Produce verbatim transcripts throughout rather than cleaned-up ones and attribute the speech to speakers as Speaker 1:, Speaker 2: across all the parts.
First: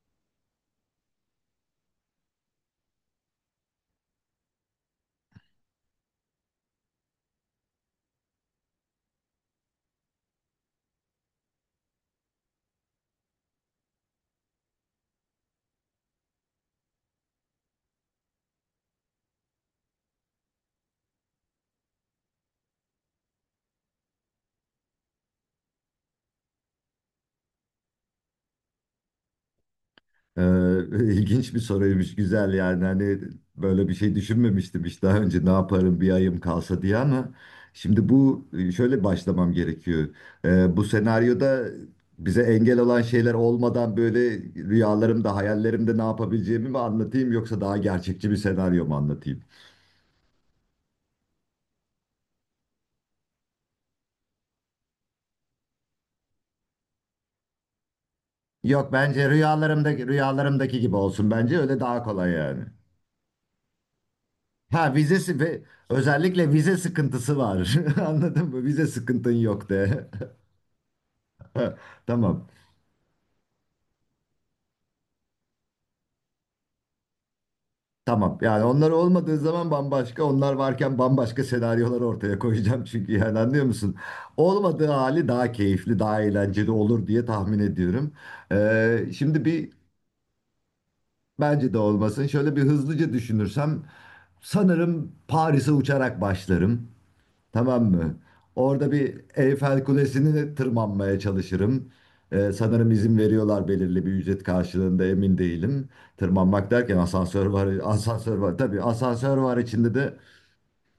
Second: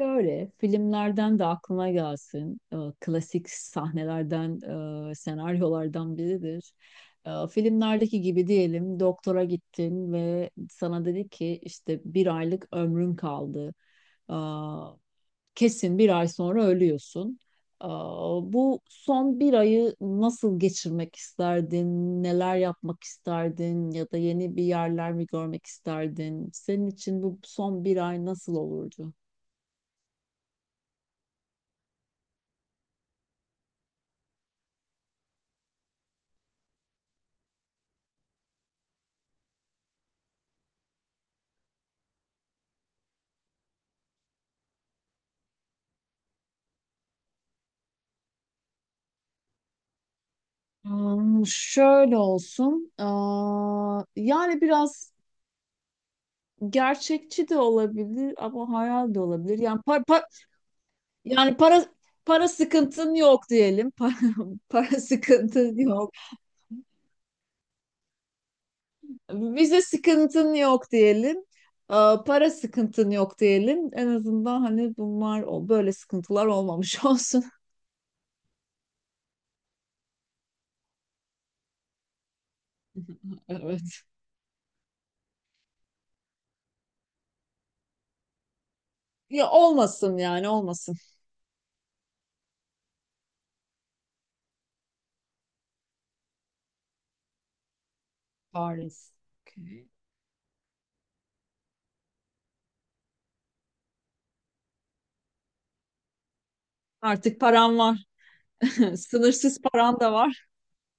Speaker 1: Şöyle filmlerden de aklıma gelsin. Ee, Klasik sahnelerden, e, senaryolardan biridir. Ee, Filmlerdeki gibi diyelim, doktora gittin ve sana dedi ki işte bir aylık ömrün kaldı. Aa, Kesin bir ay sonra ölüyorsun. Aa, Bu son bir ayı nasıl geçirmek isterdin? Neler yapmak isterdin? Ya da yeni bir yerler mi görmek isterdin? Senin için bu son bir ay nasıl olurdu?
Speaker 2: Ee, ilginç bir soruymuş, güzel yani hani böyle bir şey düşünmemiştim hiç daha önce ne yaparım bir ayım kalsa diye ama şimdi bu e, şöyle başlamam gerekiyor. Ee, bu senaryoda bize engel olan şeyler olmadan böyle rüyalarımda, hayallerimde ne yapabileceğimi mi anlatayım yoksa daha gerçekçi bir senaryo mu anlatayım?
Speaker 1: Hmm. Şöyle olsun. Aa, yani biraz gerçekçi de olabilir ama
Speaker 2: Yok
Speaker 1: hayal de
Speaker 2: bence
Speaker 1: olabilir. Yani para,
Speaker 2: rüyalarımdaki rüyalarımdaki gibi olsun
Speaker 1: yani
Speaker 2: bence öyle
Speaker 1: para
Speaker 2: daha kolay
Speaker 1: para
Speaker 2: yani.
Speaker 1: sıkıntın yok diyelim. Para,
Speaker 2: Ha
Speaker 1: para
Speaker 2: vizesi ve
Speaker 1: sıkıntın yok.
Speaker 2: özellikle vize sıkıntısı var. Anladın mı? Vize sıkıntın yok
Speaker 1: Vize
Speaker 2: de.
Speaker 1: sıkıntın yok diyelim.
Speaker 2: Ha,
Speaker 1: Aa,
Speaker 2: tamam.
Speaker 1: para sıkıntın yok diyelim. En azından hani bunlar o böyle sıkıntılar olmamış olsun.
Speaker 2: Tamam. Yani onlar olmadığı zaman bambaşka, onlar varken bambaşka senaryolar ortaya koyacağım çünkü yani anlıyor
Speaker 1: Evet.
Speaker 2: musun? Olmadığı hali daha keyifli, daha eğlenceli olur diye tahmin ediyorum. Ee, şimdi
Speaker 1: Ya
Speaker 2: bir
Speaker 1: olmasın, yani olmasın.
Speaker 2: bence de olmasın. Şöyle bir hızlıca düşünürsem sanırım Paris'e uçarak başlarım. Tamam mı? Orada
Speaker 1: Paris.
Speaker 2: bir Eyfel
Speaker 1: Okay.
Speaker 2: Kulesi'ni de tırmanmaya çalışırım. Ee, sanırım izin veriyorlar belirli bir ücret karşılığında emin değilim. Tırmanmak derken
Speaker 1: Artık
Speaker 2: asansör var,
Speaker 1: param var.
Speaker 2: asansör var. Tabii asansör var
Speaker 1: Sınırsız
Speaker 2: içinde
Speaker 1: param da
Speaker 2: de
Speaker 1: var.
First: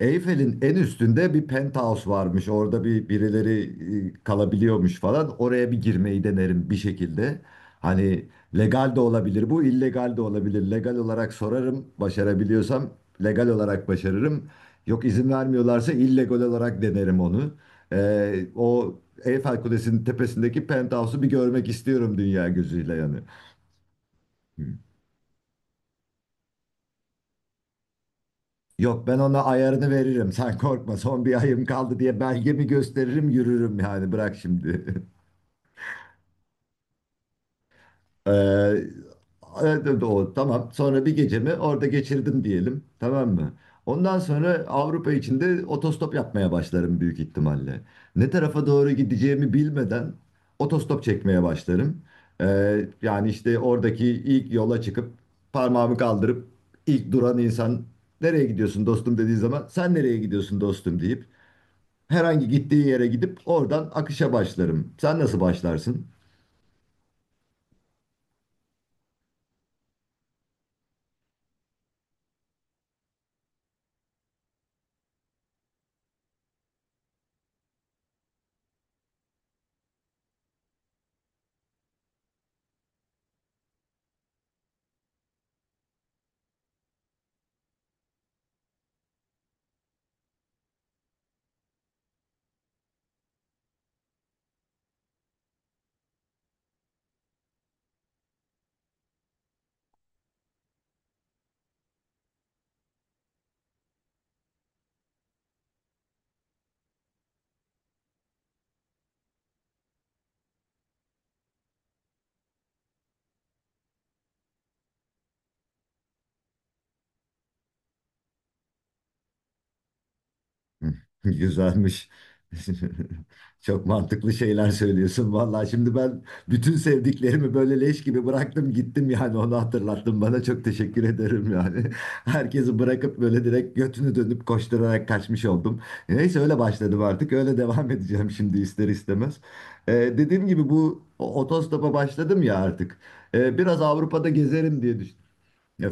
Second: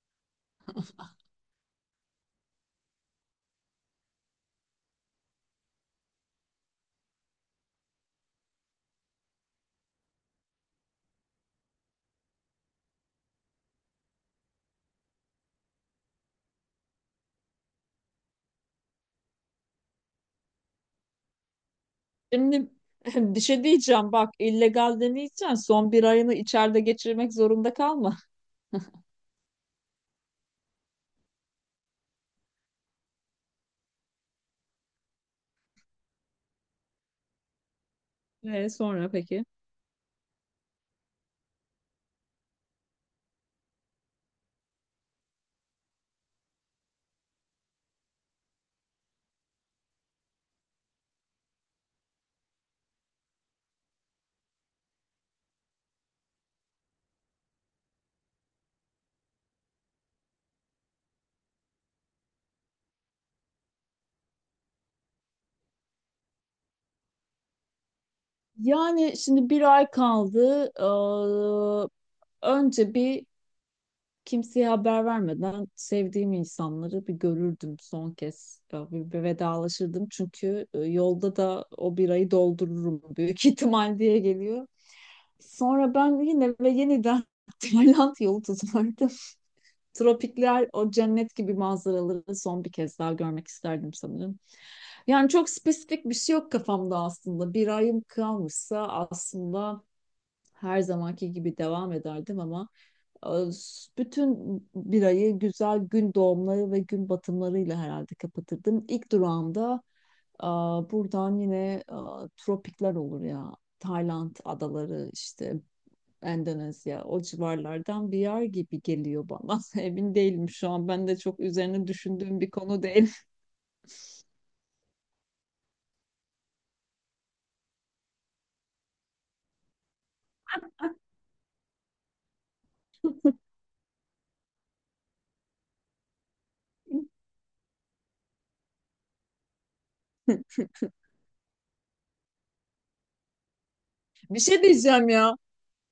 Speaker 2: Eyfel'in en üstünde bir penthouse varmış. Orada bir birileri e, kalabiliyormuş falan. Oraya bir girmeyi denerim bir şekilde. Hani legal de olabilir bu, illegal de olabilir. Legal olarak sorarım, başarabiliyorsam legal olarak başarırım. Yok izin vermiyorlarsa illegal olarak denerim onu. Ee, o Eyfel Kulesi'nin tepesindeki penthouse'u bir görmek istiyorum dünya
Speaker 1: Şimdi
Speaker 2: gözüyle yani.
Speaker 1: bir şey diyeceğim, bak, illegal deneyeceksin, son bir ayını içeride geçirmek zorunda kalma.
Speaker 2: Yok ben ona ayarını veririm. Sen korkma son bir ayım kaldı diye belgemi gösteririm yürürüm yani bırak şimdi.
Speaker 1: Ve
Speaker 2: Ee,
Speaker 1: sonra peki?
Speaker 2: evet, o, tamam sonra bir gecemi orada geçirdim diyelim tamam mı? Ondan sonra Avrupa içinde otostop yapmaya başlarım büyük ihtimalle. Ne tarafa doğru gideceğimi bilmeden otostop çekmeye başlarım. Ee, yani işte oradaki ilk yola çıkıp parmağımı kaldırıp ilk duran insan nereye gidiyorsun dostum dediği zaman sen nereye gidiyorsun dostum deyip herhangi gittiği yere gidip oradan akışa başlarım. Sen nasıl başlarsın?
Speaker 1: Yani şimdi bir ay kaldı. Ee, önce bir, kimseye haber vermeden sevdiğim insanları bir görürdüm son kez. Ya Bir, bir vedalaşırdım çünkü e, yolda da o bir ayı doldururum büyük ihtimal diye geliyor. Sonra ben yine ve yeniden Tayland yolu tutardım. Tropikler, o cennet gibi manzaraları son bir kez daha görmek isterdim sanırım. Yani çok spesifik bir şey yok kafamda aslında. Bir ayım kalmışsa aslında her zamanki gibi devam ederdim ama e, bütün bir ayı güzel gün doğumları ve gün batımlarıyla herhalde kapatırdım. İlk durağımda e, buradan yine e, tropikler olur ya. Tayland adaları işte, Endonezya, o civarlardan bir yer gibi geliyor bana. Emin değilim şu an. Ben de çok üzerine
Speaker 2: Güzelmiş.
Speaker 1: düşündüğüm bir konu değil.
Speaker 2: Çok mantıklı şeyler söylüyorsun. Vallahi şimdi ben bütün sevdiklerimi böyle leş gibi bıraktım gittim yani onu hatırlattın bana çok teşekkür ederim yani. Herkesi bırakıp böyle direkt götünü dönüp koşturarak kaçmış oldum. Neyse öyle başladım artık öyle devam edeceğim şimdi ister istemez. Ee, dediğim gibi bu o- otostopa başladım ya artık. Ee, biraz Avrupa'da
Speaker 1: Bir şey
Speaker 2: gezerim diye
Speaker 1: diyeceğim
Speaker 2: düşündüm
Speaker 1: ya.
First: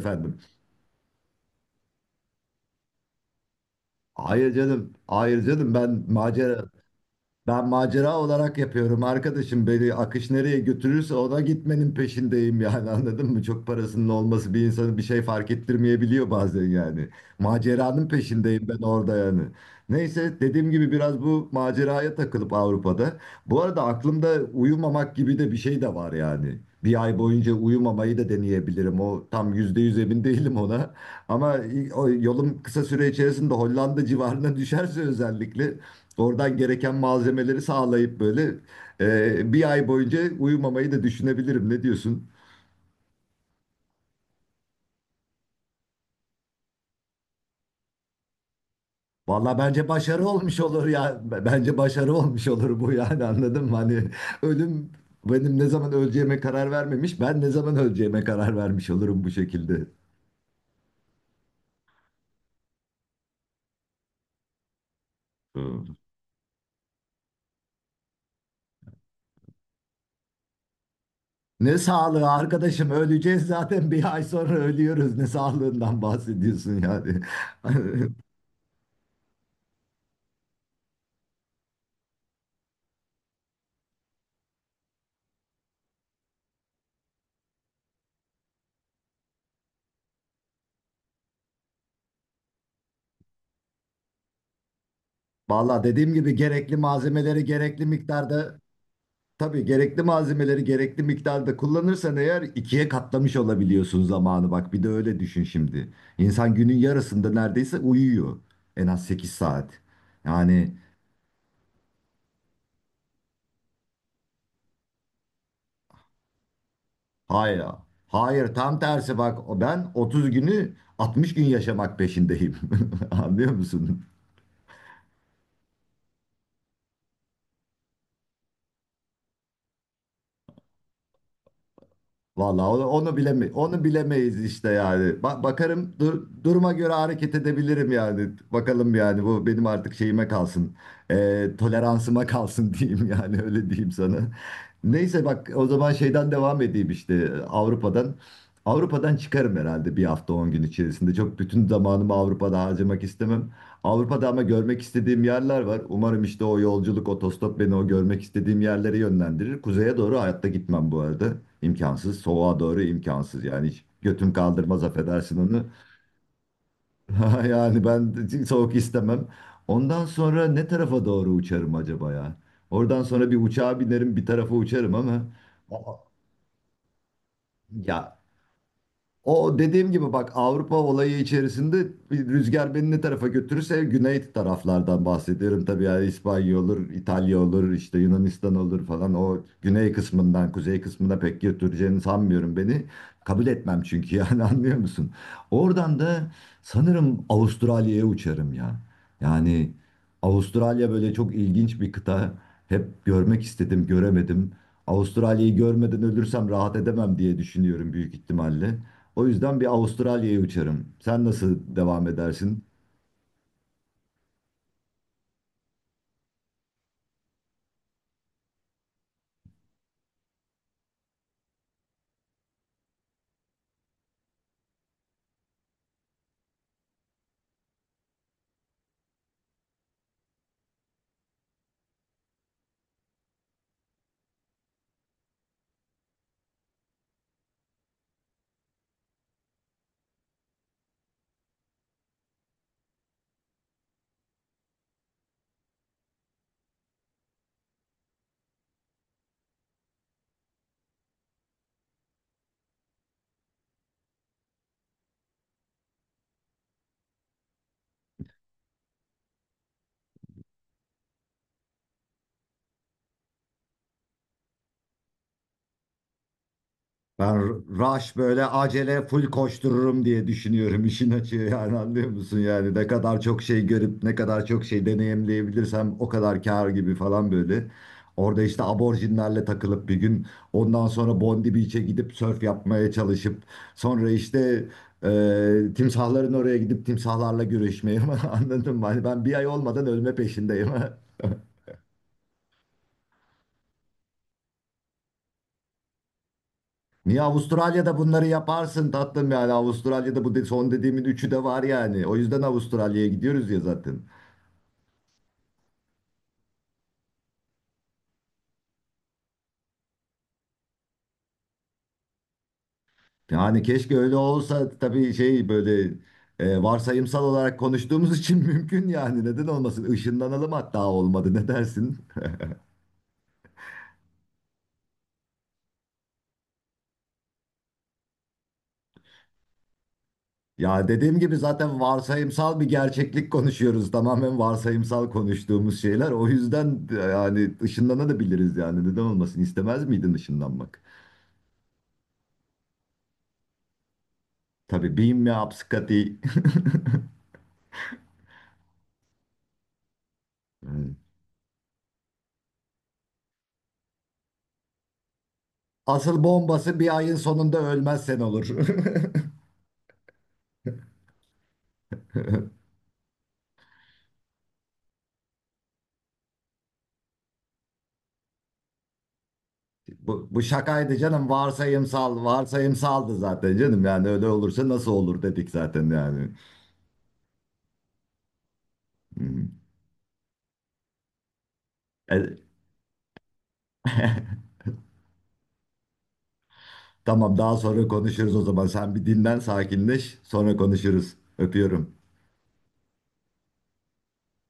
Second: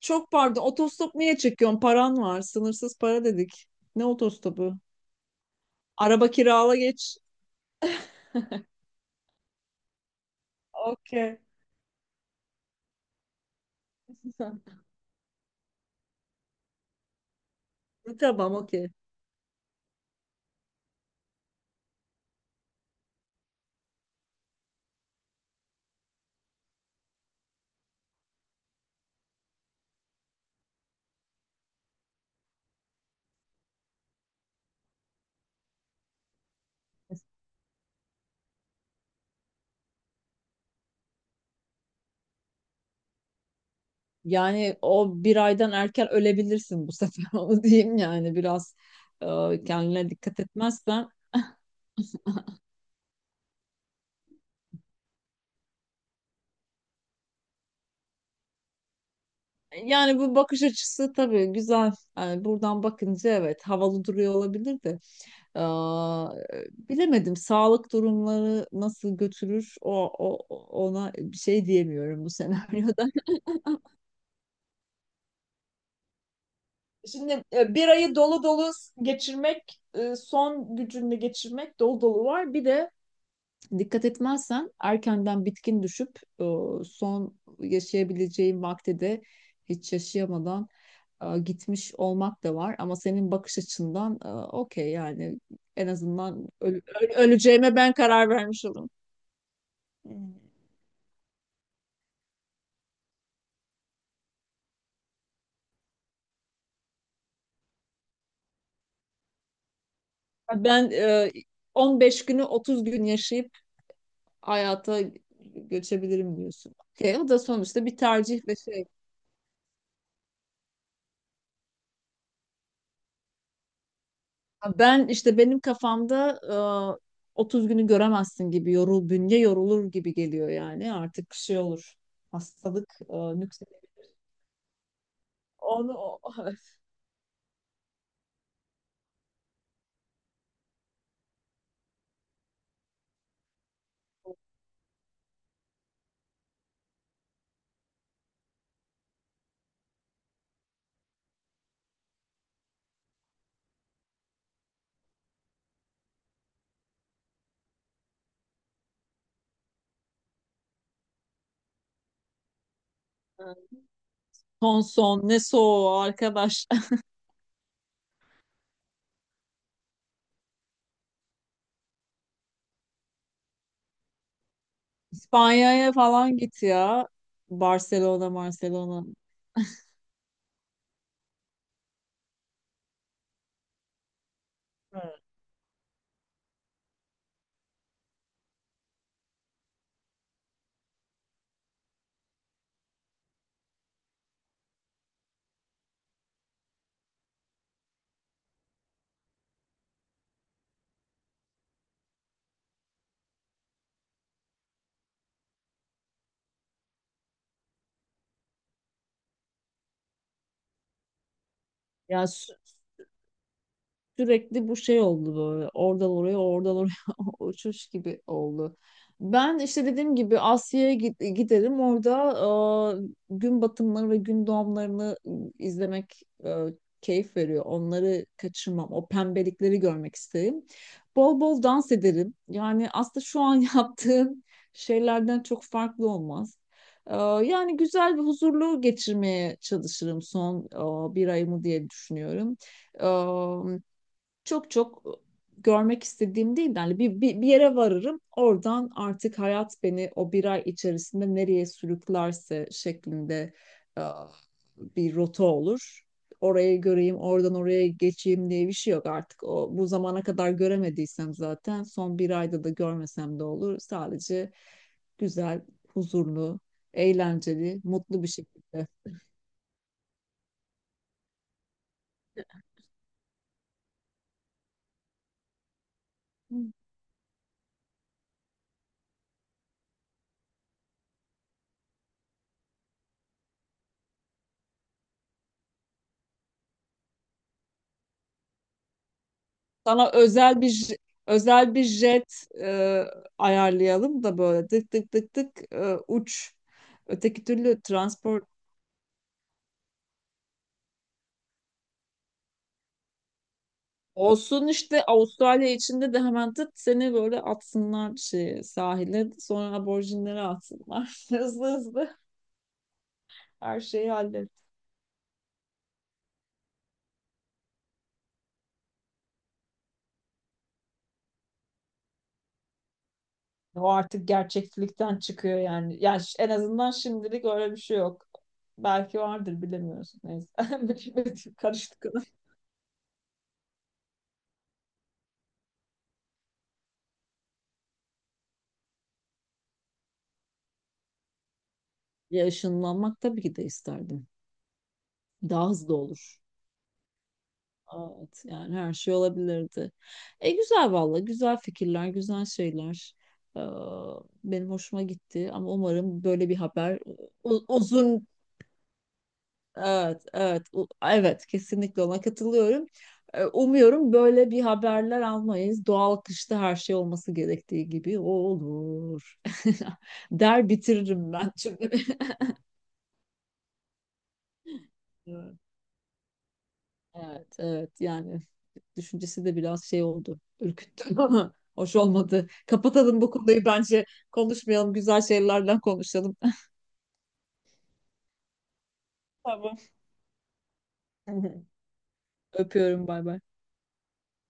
Speaker 1: Çok pardon. Otostop niye çekiyorsun? Paran var. Sınırsız para dedik. Ne
Speaker 2: Hayır
Speaker 1: otostopu?
Speaker 2: canım. Hayır canım ben
Speaker 1: Araba
Speaker 2: macera
Speaker 1: kirala geç.
Speaker 2: ben macera olarak yapıyorum arkadaşım. Beni akış nereye götürürse
Speaker 1: Okey.
Speaker 2: ona gitmenin peşindeyim yani anladın mı? Çok parasının olması bir insanı bir şey fark ettirmeyebiliyor bazen yani. Maceranın
Speaker 1: Tamam,
Speaker 2: peşindeyim ben
Speaker 1: okey.
Speaker 2: orada yani. Neyse dediğim gibi biraz bu maceraya takılıp Avrupa'da. Bu arada aklımda uyumamak gibi de bir şey de var yani. Bir ay boyunca uyumamayı da deneyebilirim. O tam yüzde yüz emin değilim ona. Ama o yolum kısa süre içerisinde Hollanda civarına düşerse özellikle oradan gereken malzemeleri sağlayıp böyle e, bir ay boyunca uyumamayı da düşünebilirim. Ne diyorsun?
Speaker 1: Yani o bir aydan erken ölebilirsin bu sefer, onu diyeyim yani, biraz e,
Speaker 2: Valla bence
Speaker 1: kendine
Speaker 2: başarı
Speaker 1: dikkat
Speaker 2: olmuş olur
Speaker 1: etmezsen.
Speaker 2: ya. B- Bence başarı olmuş olur bu yani anladın mı? Hani ölüm benim ne zaman öleceğime karar vermemiş. Ben ne zaman öleceğime karar vermiş olurum bu şekilde.
Speaker 1: Yani bu bakış açısı tabii güzel. Yani buradan bakınca evet, havalı duruyor olabilir de.
Speaker 2: Hmm.
Speaker 1: Aa, Bilemedim, sağlık durumları nasıl götürür o, o ona bir şey
Speaker 2: Ne
Speaker 1: diyemiyorum bu
Speaker 2: sağlığı arkadaşım
Speaker 1: senaryoda.
Speaker 2: öleceğiz zaten bir ay sonra ölüyoruz. Ne sağlığından bahsediyorsun yani.
Speaker 1: Şimdi e, bir ayı dolu dolu geçirmek, e, son gücünü geçirmek dolu dolu var. Bir de dikkat etmezsen erkenden bitkin düşüp e, son yaşayabileceğin vakti de hiç yaşayamadan e, gitmiş olmak da var. Ama senin bakış açından e, okey yani,
Speaker 2: Valla
Speaker 1: en
Speaker 2: dediğim gibi
Speaker 1: azından
Speaker 2: gerekli
Speaker 1: öl- öl-
Speaker 2: malzemeleri
Speaker 1: öleceğime
Speaker 2: gerekli
Speaker 1: ben karar
Speaker 2: miktarda
Speaker 1: vermiş olurum.
Speaker 2: tabii gerekli
Speaker 1: Hmm.
Speaker 2: malzemeleri gerekli miktarda kullanırsan eğer ikiye katlamış olabiliyorsun zamanı. Bak bir de öyle düşün şimdi. İnsan günün yarısında neredeyse uyuyor. En az sekiz saat. Yani
Speaker 1: Ben e, on beş günü otuz gün yaşayıp hayata göçebilirim diyorsun. Okey, o da
Speaker 2: hayır.
Speaker 1: sonuçta bir tercih
Speaker 2: Hayır
Speaker 1: ve
Speaker 2: tam
Speaker 1: şey.
Speaker 2: tersi bak o- ben otuz günü altmış gün yaşamak peşindeyim. Anlıyor musun?
Speaker 1: Ben işte, benim kafamda e, otuz günü göremezsin gibi, yorul, bünye yorulur gibi geliyor yani, artık şey olur,
Speaker 2: Vallahi onu,
Speaker 1: hastalık
Speaker 2: onu
Speaker 1: e,
Speaker 2: bileme onu
Speaker 1: nüksedir.
Speaker 2: bilemeyiz işte yani. Ba- bakarım
Speaker 1: Onu o-
Speaker 2: dur- duruma göre hareket edebilirim yani. Bakalım yani bu benim artık şeyime kalsın. Ee, toleransıma kalsın diyeyim yani öyle diyeyim sana. Neyse bak o zaman şeyden devam edeyim işte Avrupa'dan. Avrupa'dan çıkarım herhalde bir hafta on gün içerisinde. Çok bütün zamanımı Avrupa'da harcamak istemem. Avrupa'da ama görmek istediğim yerler var. Umarım işte o yolculuk, otostop beni o görmek istediğim yerlere yönlendirir. Kuzeye doğru hayatta gitmem bu arada. İmkansız. Soğuğa doğru imkansız. Yani hiç götüm
Speaker 1: Son
Speaker 2: kaldırmaz
Speaker 1: son ne
Speaker 2: affedersin onu.
Speaker 1: soğuğu arkadaş.
Speaker 2: Yani ben soğuk istemem. Ondan sonra ne tarafa doğru uçarım acaba ya? Oradan sonra bir uçağa binerim, bir tarafa uçarım ama...
Speaker 1: İspanya'ya
Speaker 2: Aa,
Speaker 1: falan git ya.
Speaker 2: ya
Speaker 1: Barcelona, Barcelona
Speaker 2: o dediğim gibi bak Avrupa olayı içerisinde bir rüzgar beni ne tarafa götürürse güney taraflardan bahsediyorum. Tabii yani İspanya olur, İtalya olur, işte Yunanistan olur falan. O güney kısmından kuzey kısmına pek götüreceğini sanmıyorum beni. Kabul etmem çünkü yani anlıyor musun? Oradan da sanırım Avustralya'ya uçarım ya. Yani Avustralya böyle çok ilginç bir kıta. Hep görmek istedim, göremedim. Avustralya'yı görmeden ölürsem rahat edemem diye düşünüyorum büyük ihtimalle. O yüzden bir Avustralya'ya uçarım. Sen nasıl devam
Speaker 1: ya.
Speaker 2: edersin?
Speaker 1: Sürekli bu şey oldu böyle. Oradan oraya, oradan oraya uçuş gibi oldu. Ben işte dediğim gibi Asya'ya git- giderim. Orada e, gün batımları ve gün doğumlarını izlemek e, keyif veriyor. Onları kaçırmam. O pembelikleri görmek isterim. Bol bol dans ederim. Yani aslında şu an yaptığım şeylerden çok farklı olmaz. E, Yani güzel ve huzurlu geçirmeye çalışırım son e, bir ayımı diye düşünüyorum. Çok çok görmek istediğim değil. Yani bir, bir, bir yere varırım. Oradan artık hayat beni o bir ay içerisinde nereye sürüklerse şeklinde e, bir rota olur. Orayı göreyim, oradan oraya geçeyim diye bir şey yok artık. O, bu zamana kadar göremediysem zaten son bir ayda da görmesem de olur. Sadece güzel, huzurlu,
Speaker 2: Ben
Speaker 1: eğlenceli,
Speaker 2: rush
Speaker 1: mutlu bir
Speaker 2: böyle
Speaker 1: şekilde.
Speaker 2: acele full koştururum diye düşünüyorum işin açığı yani anlıyor musun yani ne kadar çok şey görüp ne kadar çok şey deneyimleyebilirsem o kadar kâr gibi falan böyle. Orada işte aborjinlerle takılıp bir gün ondan sonra Bondi Beach'e gidip sörf yapmaya çalışıp sonra işte e, timsahların oraya gidip timsahlarla görüşmeye anladın mı? Hani ben bir ay olmadan
Speaker 1: Sana
Speaker 2: ölme
Speaker 1: özel
Speaker 2: peşindeyim.
Speaker 1: bir j- özel bir jet e, ayarlayalım da böyle tık tık tık tık, e, uç.
Speaker 2: Niye
Speaker 1: Öteki türlü
Speaker 2: Avustralya'da bunları
Speaker 1: transport
Speaker 2: yaparsın tatlım yani Avustralya'da bu de- son dediğimin üçü de var yani. O yüzden Avustralya'ya gidiyoruz ya zaten.
Speaker 1: olsun, işte Avustralya içinde de hemen tık seni böyle atsınlar şeye, sahile, sonra aborjinlere atsınlar. Hızlı hızlı
Speaker 2: Yani
Speaker 1: her
Speaker 2: keşke
Speaker 1: şeyi
Speaker 2: öyle
Speaker 1: hallet.
Speaker 2: olsa tabii şey böyle e, varsayımsal olarak konuştuğumuz için mümkün yani neden olmasın? Işınlanalım hatta olmadı ne dersin?
Speaker 1: O artık gerçeklikten çıkıyor yani. Yani ş- en azından şimdilik öyle bir şey yok. Belki vardır, bilemiyorsun. Neyse.
Speaker 2: Ya dediğim gibi zaten
Speaker 1: Karıştık.
Speaker 2: varsayımsal bir gerçeklik konuşuyoruz. Tamamen varsayımsal konuştuğumuz şeyler. O yüzden yani ışınlanabiliriz yani neden olmasın? İstemez miydin ışınlanmak?
Speaker 1: Ya ışınlanmak tabii ki de isterdim.
Speaker 2: Tabii beam me up
Speaker 1: Daha hızlı
Speaker 2: Scotty.
Speaker 1: olur. Evet, yani her şey olabilirdi. E güzel valla, güzel fikirler, güzel şeyler. Ee, Benim hoşuma gitti ama
Speaker 2: Asıl
Speaker 1: umarım böyle bir
Speaker 2: bombası bir
Speaker 1: haber,
Speaker 2: ayın sonunda
Speaker 1: u-
Speaker 2: ölmezsen
Speaker 1: uzun,
Speaker 2: olur.
Speaker 1: evet evet, u- evet kesinlikle ona katılıyorum. Ee, umuyorum böyle bir haberler almayız. Doğal kışta her şey olması gerektiği gibi olur.
Speaker 2: Bu, bu
Speaker 1: Der
Speaker 2: şakaydı canım.
Speaker 1: bitiririm ben çünkü.
Speaker 2: Varsayımsal, varsayımsaldı zaten canım. Yani öyle olursa nasıl olur dedik zaten yani.
Speaker 1: Evet, evet yani
Speaker 2: Hı
Speaker 1: düşüncesi
Speaker 2: hı.
Speaker 1: de biraz şey oldu, ürküttü ama hoş olmadı.
Speaker 2: E,
Speaker 1: Kapatalım bu konuyu bence, konuşmayalım, güzel şeylerden konuşalım.
Speaker 2: tamam daha sonra konuşuruz o zaman. Sen bir dinlen,
Speaker 1: Tamam.
Speaker 2: sakinleş. Sonra konuşuruz. Öpüyorum.
Speaker 1: Öpüyorum, bay bay.